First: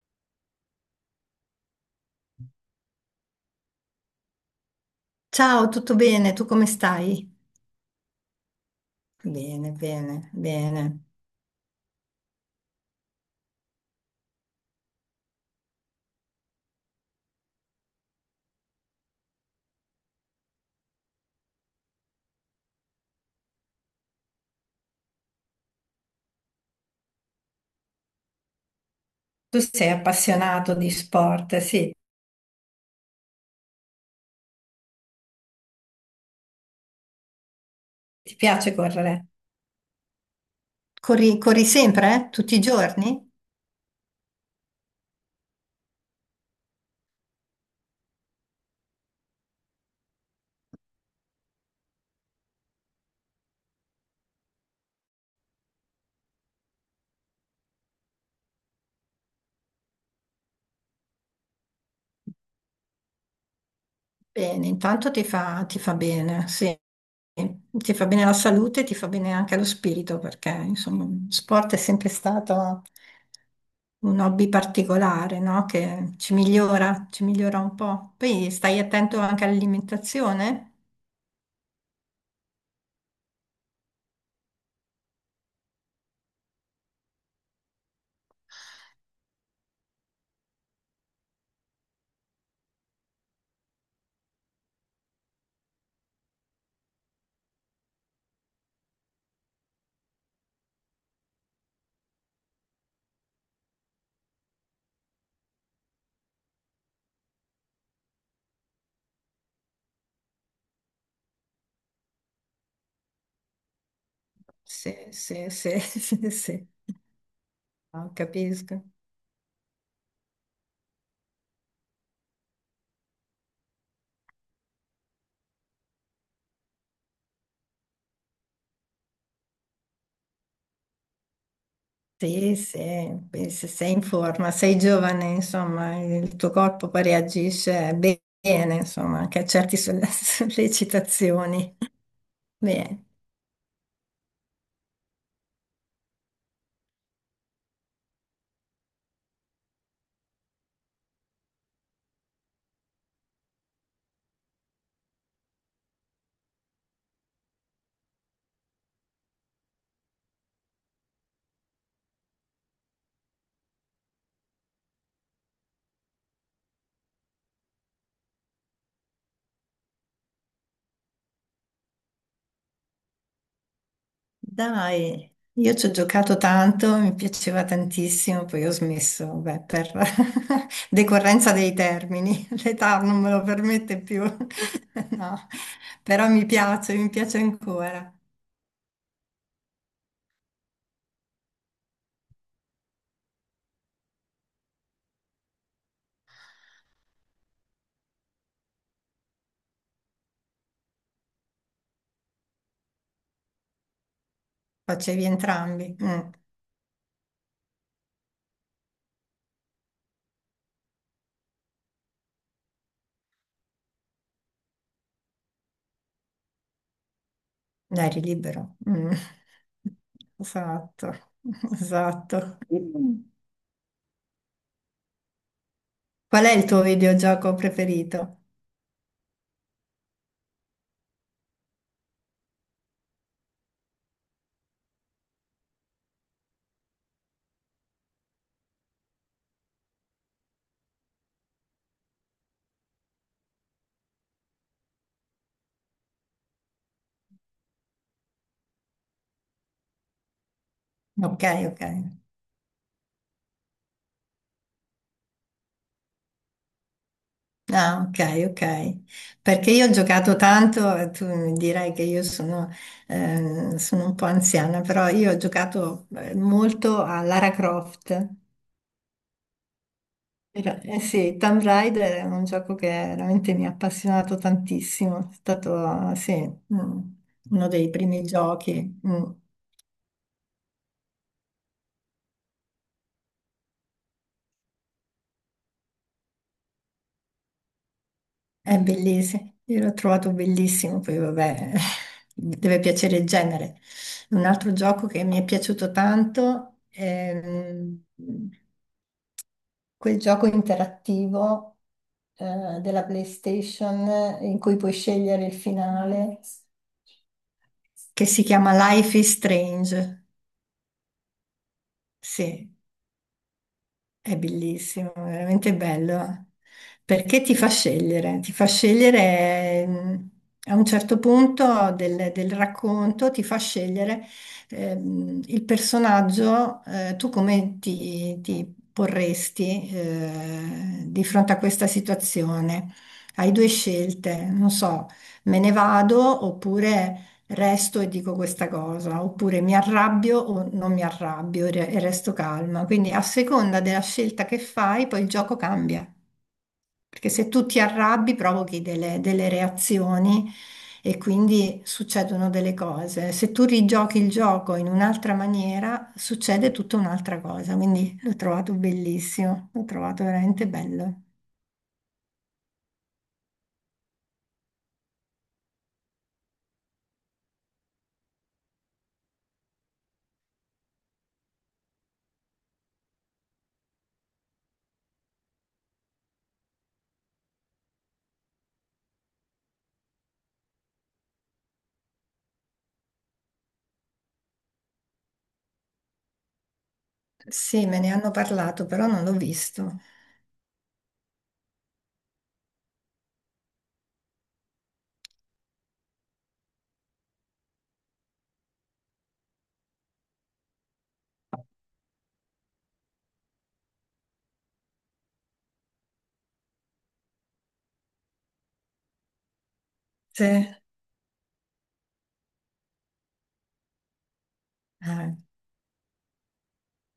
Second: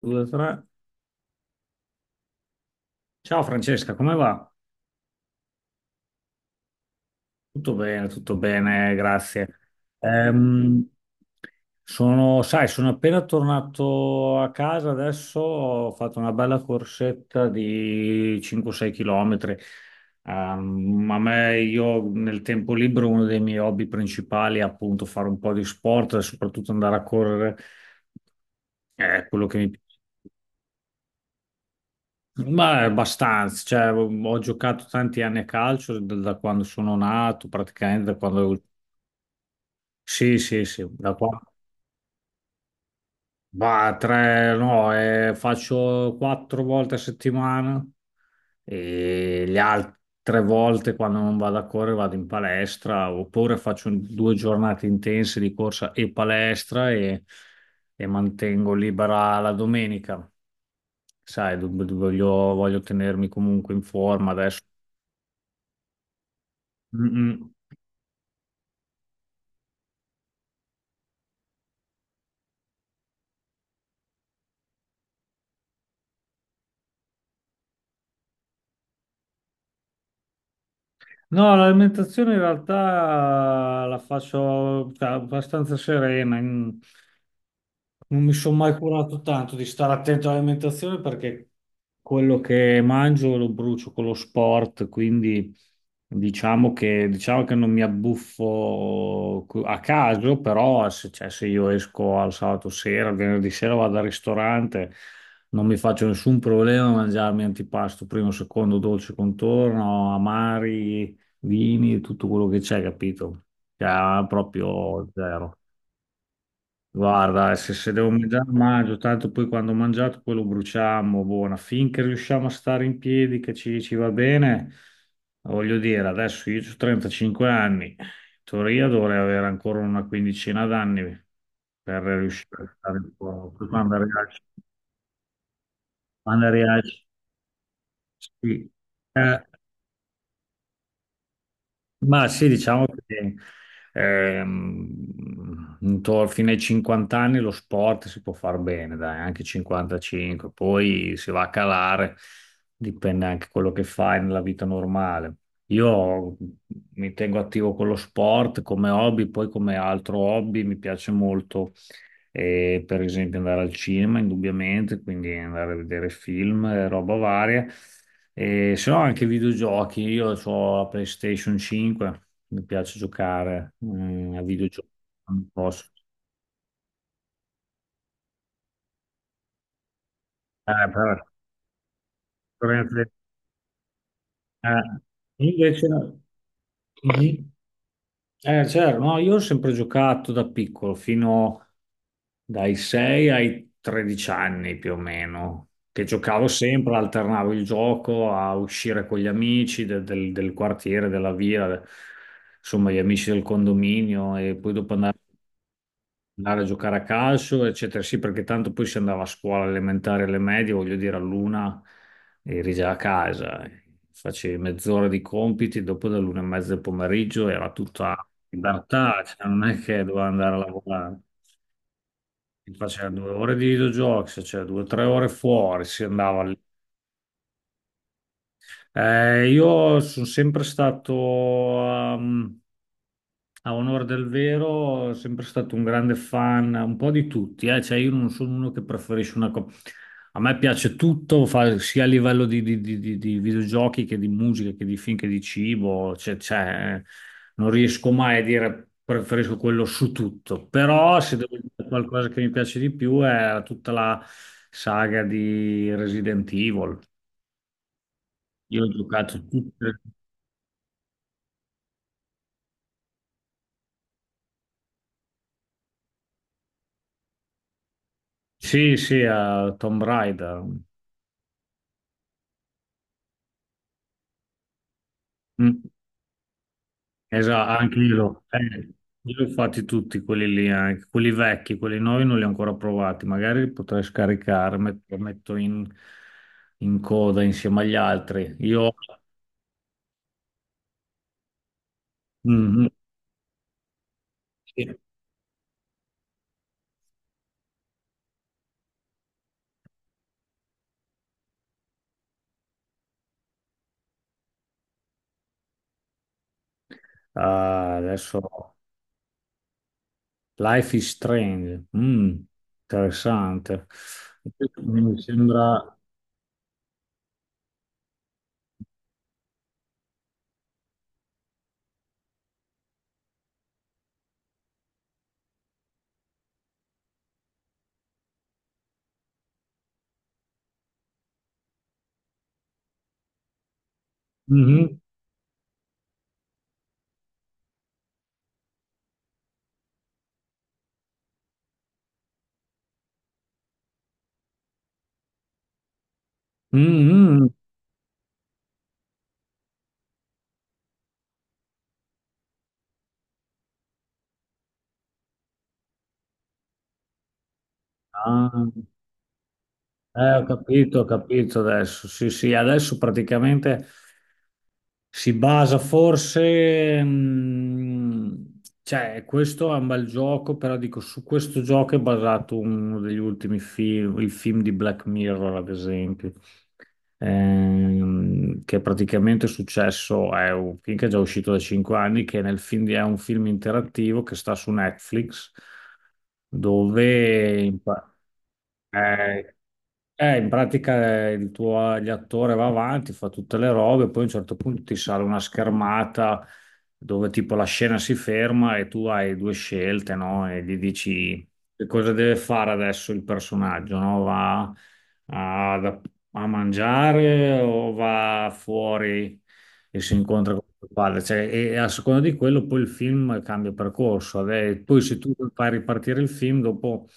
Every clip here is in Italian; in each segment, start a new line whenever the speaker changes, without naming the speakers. Due, tre. Ciao Francesca, come va?
Ciao, tutto bene? Tu come stai?
Tutto bene, grazie.
Bene, bene,
Ehm,
bene.
sai, sono appena tornato a casa adesso, ho fatto una bella corsetta di 5-6 km. Io nel tempo libero, uno dei miei hobby principali è appunto fare un po' di sport, soprattutto andare a correre, è quello che
Tu
mi
sei
piace.
appassionato di sport, sì,
Ma è abbastanza, cioè, ho giocato tanti anni a calcio da quando sono nato, praticamente da
ti
quando.
piace correre?
Sì, sì, sì, da
Corri,
qua.
corri sempre, eh? Tutti i giorni?
Va, tre, no, faccio quattro volte a settimana e le altre volte quando non vado a correre vado in palestra oppure faccio 2 giornate intense di corsa e palestra e mantengo libera la domenica. Sai, voglio tenermi comunque in forma adesso.
Bene, intanto ti fa bene, sì.
Mm, mm.
Ti fa bene la salute, ti fa bene anche lo spirito, perché insomma, sport è sempre stato un hobby particolare, no? Che ci migliora un po'. Poi stai attento anche all'alimentazione?
No, l'alimentazione in realtà la faccio, cioè, abbastanza serena, in- non mi sono mai curato tanto di stare attento all'alimentazione perché quello che mangio lo brucio con lo sport, quindi diciamo che non mi abbuffo cu- a caso, però se, cioè, se io esco al sabato sera, al venerdì sera vado al ristorante, non mi faccio nessun problema a mangiarmi antipasto, primo, secondo, dolce contorno, amari, vini, tutto quello che c'è, capito? Cioè,
Sì,
proprio
sì,
zero.
sì, sì, sì.
Guarda, se devo
No,
mangiare,
capisco.
mangio, tanto poi quando ho mangiato poi lo bruciamo, buona, finché riusciamo a stare in piedi, che ci va bene, voglio dire, adesso io ho 35 anni, in teoria dovrei avere ancora una quindicina d'anni per
Sì,
riuscire a
sì,
stare un
beh,
po', poi
se sei in forma, sei giovane, insomma, il
quando
tuo
arrivi al-
corpo poi reagisce
sì.
bene, insomma, anche a
Eh,
certe sollecitazioni.
Ma sì, diciamo
Bene,
che fino ai 50 anni lo sport si può far bene, dai, anche 55, poi si va a calare, dipende anche quello che fai nella vita normale. Io mi tengo attivo con lo sport come hobby, poi come altro hobby mi piace molto, per esempio, andare al cinema, indubbiamente, quindi andare a vedere film, roba varia. E se no anche videogiochi, io ho la PlayStation 5, mi piace giocare a videogiochi,
dai,
non
io
posso.
ci ho giocato tanto, mi piaceva tantissimo, poi ho smesso, beh, per
Eh, per-
decorrenza dei termini, l'età
per-
non me lo permette più,
eh,
no,
Invece.
però mi piace
Mhm.
ancora,
Certo, no, io ho sempre giocato da piccolo, fino dai 6 ai 13 anni più o meno, che giocavo sempre, alternavo il gioco a uscire con gli amici del quartiere, della via, insomma gli amici del condominio e poi dopo andare
facevi entrambi. Mm.
andare a giocare a calcio, eccetera. Sì, perché tanto poi si andava a scuola elementare, alle medie, voglio dire, all'una eri già a casa, facevi mezz'ora di compiti, dopo dall'una e mezza del pomeriggio era
Dai,
tutta
libero. Mm.
libertà, cioè non è che doveva andare a
Esatto,
lavorare.
esatto.
Si faceva
Qual
2 ore di videogiochi, cioè 2 o 3 ore fuori, si andava
è
lì.
il tuo videogioco preferito?
Io sono sempre stato, ehm, a onore del vero, sempre stato un grande fan, un po' di tutti, eh. Cioè, io non sono uno che preferisce una cosa. A me piace tutto, sia a livello di videogiochi che di musica, che di film, che di cibo, cioè, non riesco mai a dire preferisco quello su tutto, però se
Ok,
devo
ok.
dire qualcosa che mi piace di più è tutta la saga di Resident Evil.
Ah, ok, ok.
Io ho giocato
Perché io ho
tutte.
giocato tanto, tu mi dirai che io sono, sono un po' anziana, però io ho giocato molto a Lara Croft.
Sì, sì, a Tomb Raider.
Eh sì, Tomb Raider è un gioco che veramente mi ha appassionato tantissimo, è
Mm,
stato, sì, mm, uno
esatto,
dei
anche io.
primi giochi. Mm.
Io li ho fatti tutti quelli lì, anche quelli vecchi, quelli nuovi non li ho ancora provati. Magari li potrei scaricare, lo metto in, coda insieme agli altri.
È
Io.
bellissimo, io l'ho trovato bellissimo, poi vabbè, deve
Mhm,
piacere il genere. Un altro
sì.
gioco che mi è piaciuto tanto è mm, quel gioco interattivo della PlayStation in cui puoi scegliere il finale,
Ah,
che
adesso.
si chiama Life is Strange.
Life is Strange. Mm,
Sì,
interessante.
è bellissimo,
Mi
è veramente
sembra.
bello, perché ti fa scegliere a un certo punto del racconto, ti fa scegliere il personaggio, tu come ti porresti di fronte a questa situazione. Hai due scelte, non
Mhm,
so, me ne vado oppure resto e dico questa cosa, oppure mi arrabbio o non mi arrabbio e e resto calma. Quindi a seconda della scelta che fai, poi il gioco cambia. Perché
mhm.
se tu ti arrabbi, provochi delle reazioni e quindi succedono delle cose. Se tu rigiochi il gioco in un'altra maniera, succede tutta un'altra cosa. Quindi l'ho
Ah.
trovato bellissimo, l'ho trovato
Ho
veramente
capito, ho
bello.
capito adesso. Sì, sì, adesso praticamente si basa forse, cioè questo è un bel gioco, però dico su questo gioco è basato uno degli ultimi film, il film di Black Mirror, ad esempio, che praticamente è successo, è un film che è già uscito da 5 anni, che nel film è un film interattivo che sta su Netflix, dove.
Sì, me ne hanno parlato, però non l'ho
Eh,
visto.
In pratica, il tuo l'attore va avanti, fa tutte le robe, poi a un certo punto ti sale una schermata dove tipo la scena si ferma e tu hai due scelte, no? E gli dici che cosa deve fare adesso il personaggio, no? Va a, da- a mangiare o va fuori e si
Sì.
incontra con il padre? Cioè, e a seconda di quello poi il film cambia percorso. Vabbè, poi se tu fai ripartire il film, dopo,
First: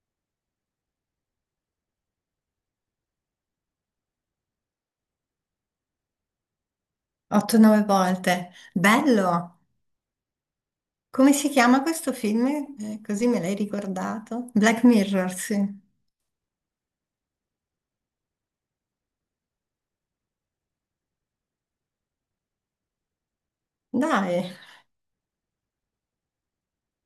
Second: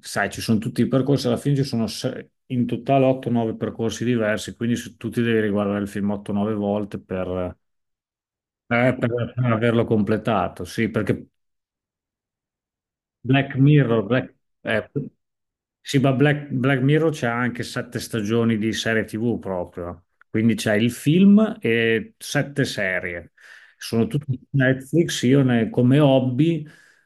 sai, ci sono tutti i percorsi, alla fine ci sono in totale 8-9 percorsi diversi, quindi se tu ti devi riguardare il film 8-9 volte per...
8-9 volte.
eh, per per
Bello!
averlo completato, sì, perché
Come si chiama questo film? Così me
Black
l'hai
Mirror,
ricordato. Black
eh,
Mirror, sì.
sì, ma Black Mirror c'è anche sette stagioni di serie TV proprio. Quindi c'è il film e sette serie. Sono tutti su
Dai,
Netflix. Come hobby,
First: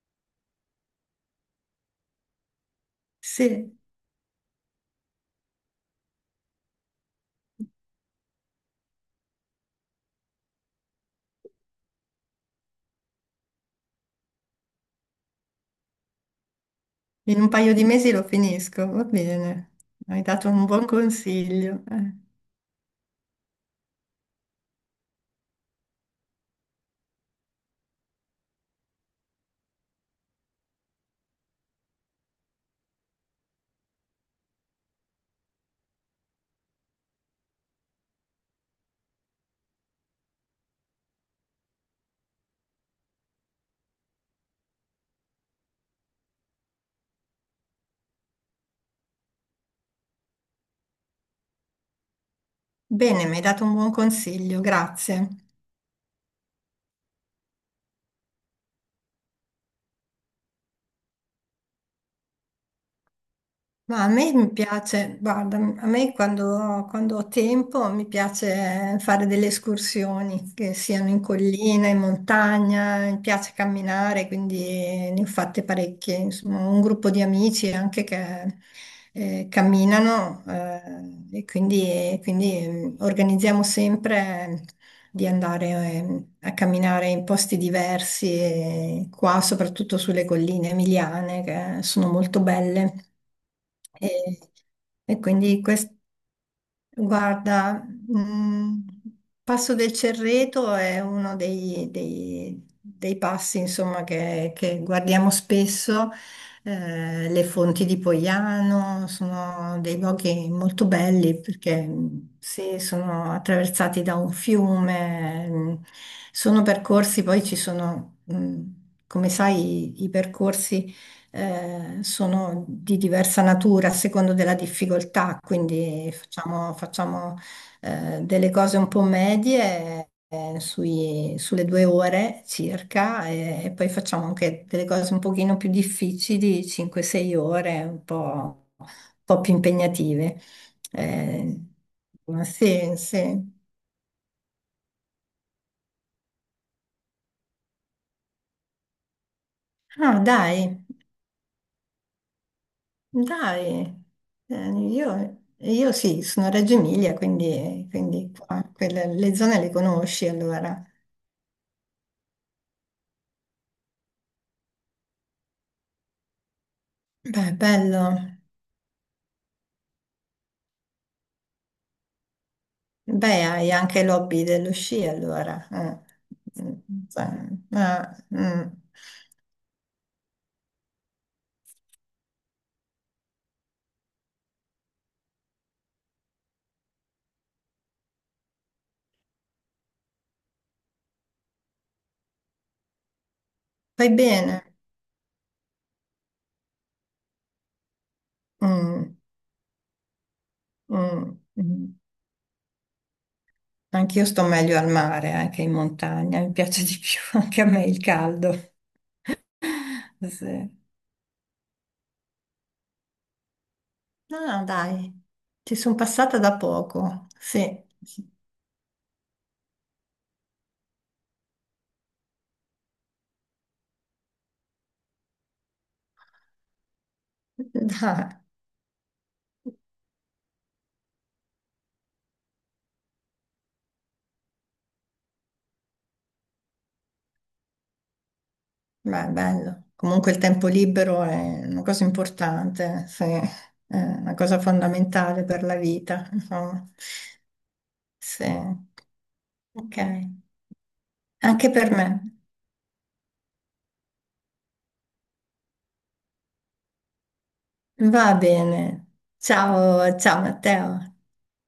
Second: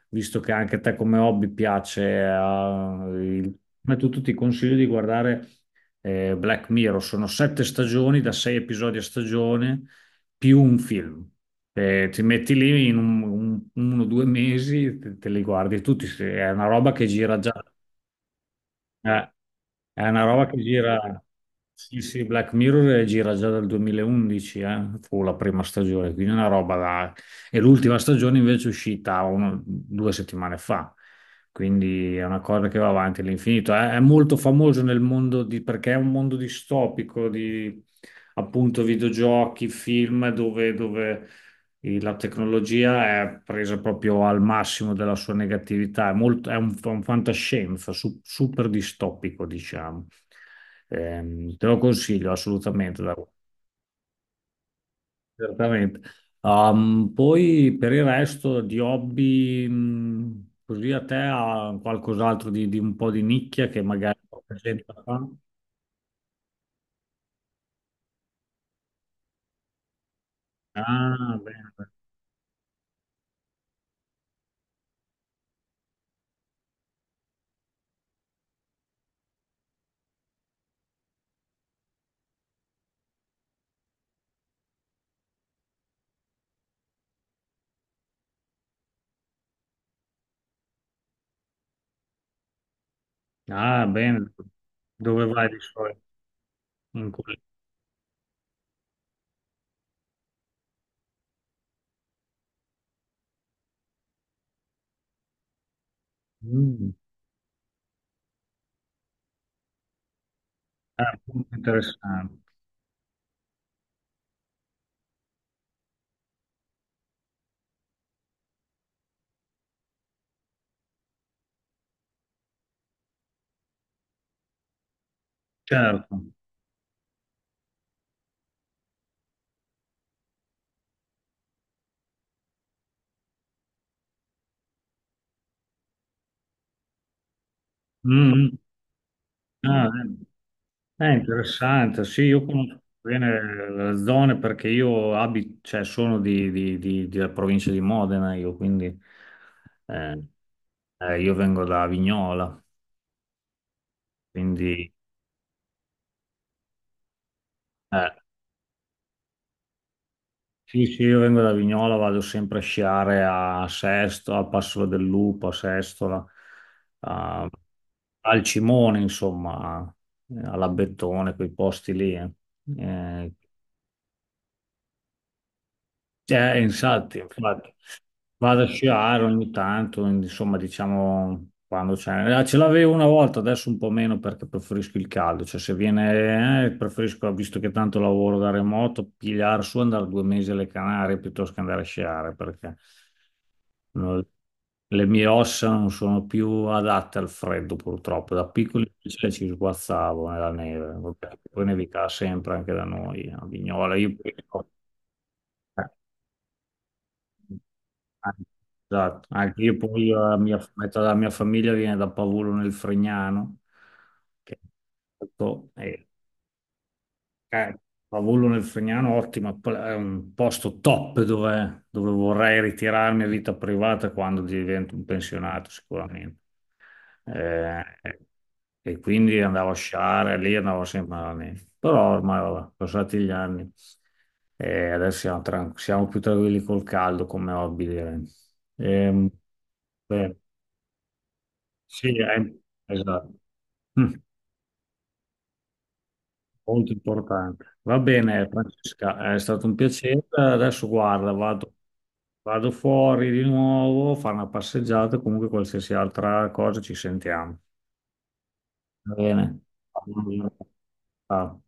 visto che anche a te come hobby piace,
sì,
ma tu ti consiglio di guardare Black Mirror. Sono sette stagioni da sei episodi a stagione più un film. Ti metti lì in 1 o 2 mesi, te li guardi tutti. È una roba che gira
in un
già.
paio di mesi lo finisco, va
eh,
bene.
è
Mi hai
una roba
dato
che
un buon
gira.
consiglio.
Sì,
Eh.
sì, Black Mirror gira già dal 2011, fu la prima stagione, quindi una roba da. E l'ultima stagione invece è uscita 2 settimane fa, quindi è una cosa che va avanti all'infinito. È molto famoso nel mondo di, perché è un mondo distopico di appunto videogiochi, film, dove la tecnologia è presa proprio al massimo della sua negatività. È molto, è un fantascienza, super distopico, diciamo. Te lo consiglio assolutamente,
Bene, mi hai dato un buon consiglio, grazie.
certamente. Poi per il resto di hobby, così a te ha qualcos'altro di un po' di nicchia che
Ma a
magari
me mi
poca gente
piace,
fa?
guarda, a me quando, quando ho tempo mi piace fare delle escursioni, che siano in
Ah, bene.
collina, in montagna, mi piace camminare, quindi ne ho fatte parecchie. Insomma, ho un gruppo di amici anche che camminano e quindi, quindi, mm, organizziamo sempre di andare a camminare in posti diversi, e qua soprattutto sulle colline emiliane che sono molto belle.
Ah,
E,
bene.
e
Dove vai di
quindi
solito? In quel-
guarda, mh, Passo del Cerreto è uno dei, dei passi, insomma, che guardiamo spesso.
Mm.
Le fonti di Poiano sono dei luoghi molto
Ah,
belli
molto
perché
interessante.
sì, sono attraversati da un fiume, sono percorsi, poi ci sono, come sai, i percorsi sono di diversa natura a secondo della difficoltà, quindi
Certo.
facciamo, facciamo, delle cose un po' medie. Eh, sulle due ore circa e poi facciamo anche delle cose un pochino più difficili, 5-6 ore,
Mm, mm.
un po' più
Ah, eh.
impegnative.
È
Eh,
interessante, sì, io conosco
sì, sì.
bene le zone perché io abito, cioè sono della provincia di Modena, io quindi, eh,
Ah, dai.
io vengo da Vignola,
Dai,
quindi
io sì, sono a Reggio Emilia, quindi,
eh,
quindi qua, le zone le conosci
sì,
allora.
sì, io vengo da Vignola, vado sempre a sciare a Sesto, a Passola del Lupo, a Sestola, a-
Beh, bello.
al Cimone, insomma, all'Abbettone, quei posti lì. Eh,
Beh, hai anche l'hobby dello sci allora. Eh. Mm,
Infatti,
cioè,
infatti.
ah,
Vado a
mm.
sciare ogni tanto, insomma, diciamo quando c'è. Ce l'avevo una volta, adesso un po' meno perché preferisco il caldo. Cioè, se viene, preferisco, visto che tanto lavoro da remoto, pigliare su, andare 2 mesi alle Canarie piuttosto che andare a sciare perché
Fai
no,
bene.
le mie ossa non sono più adatte al freddo, purtroppo. Da piccoli
Mm,
invece ci sguazzavo nella neve. Vabbè,
mm,
poi
mm.
nevicava sempre anche da noi a Vignola. Io.
Anche io sto meglio al mare, anche in montagna, mi piace di più, anche a me il
Ah.
caldo.
Esatto, anche io poi
Sì.
metà della mia famiglia viene da Pavullo nel Fregnano,
No,
che è,
no, dai,
molto-
ci sono
eh,
passata da poco, sì.
eh, Pavullo nel Fregnano, ottimo, è un posto top dove vorrei ritirarmi a vita privata quando divento un pensionato, sicuramente. Eh,
Dai.
e quindi andavo a sciare lì, andavo sempre alla neve. Però ormai, vabbè, sono passati gli anni e adesso siamo, siamo più tranquilli col caldo come hobby, direi.
Beh,
Ehm,
bello. Comunque
Beh,
il tempo libero è una cosa
sì,
importante, sì,
esatto.
è
Mm,
una cosa fondamentale per la vita, insomma.
Molto importante. Va
Sì.
bene, Francesca, è stato un
Ok,
piacere. Adesso guarda,
anche
vado,
per me.
vado fuori di nuovo a fare una passeggiata, comunque qualsiasi altra cosa ci sentiamo.
Va bene.
Va bene.
Ciao, ciao Matteo.
Ciao.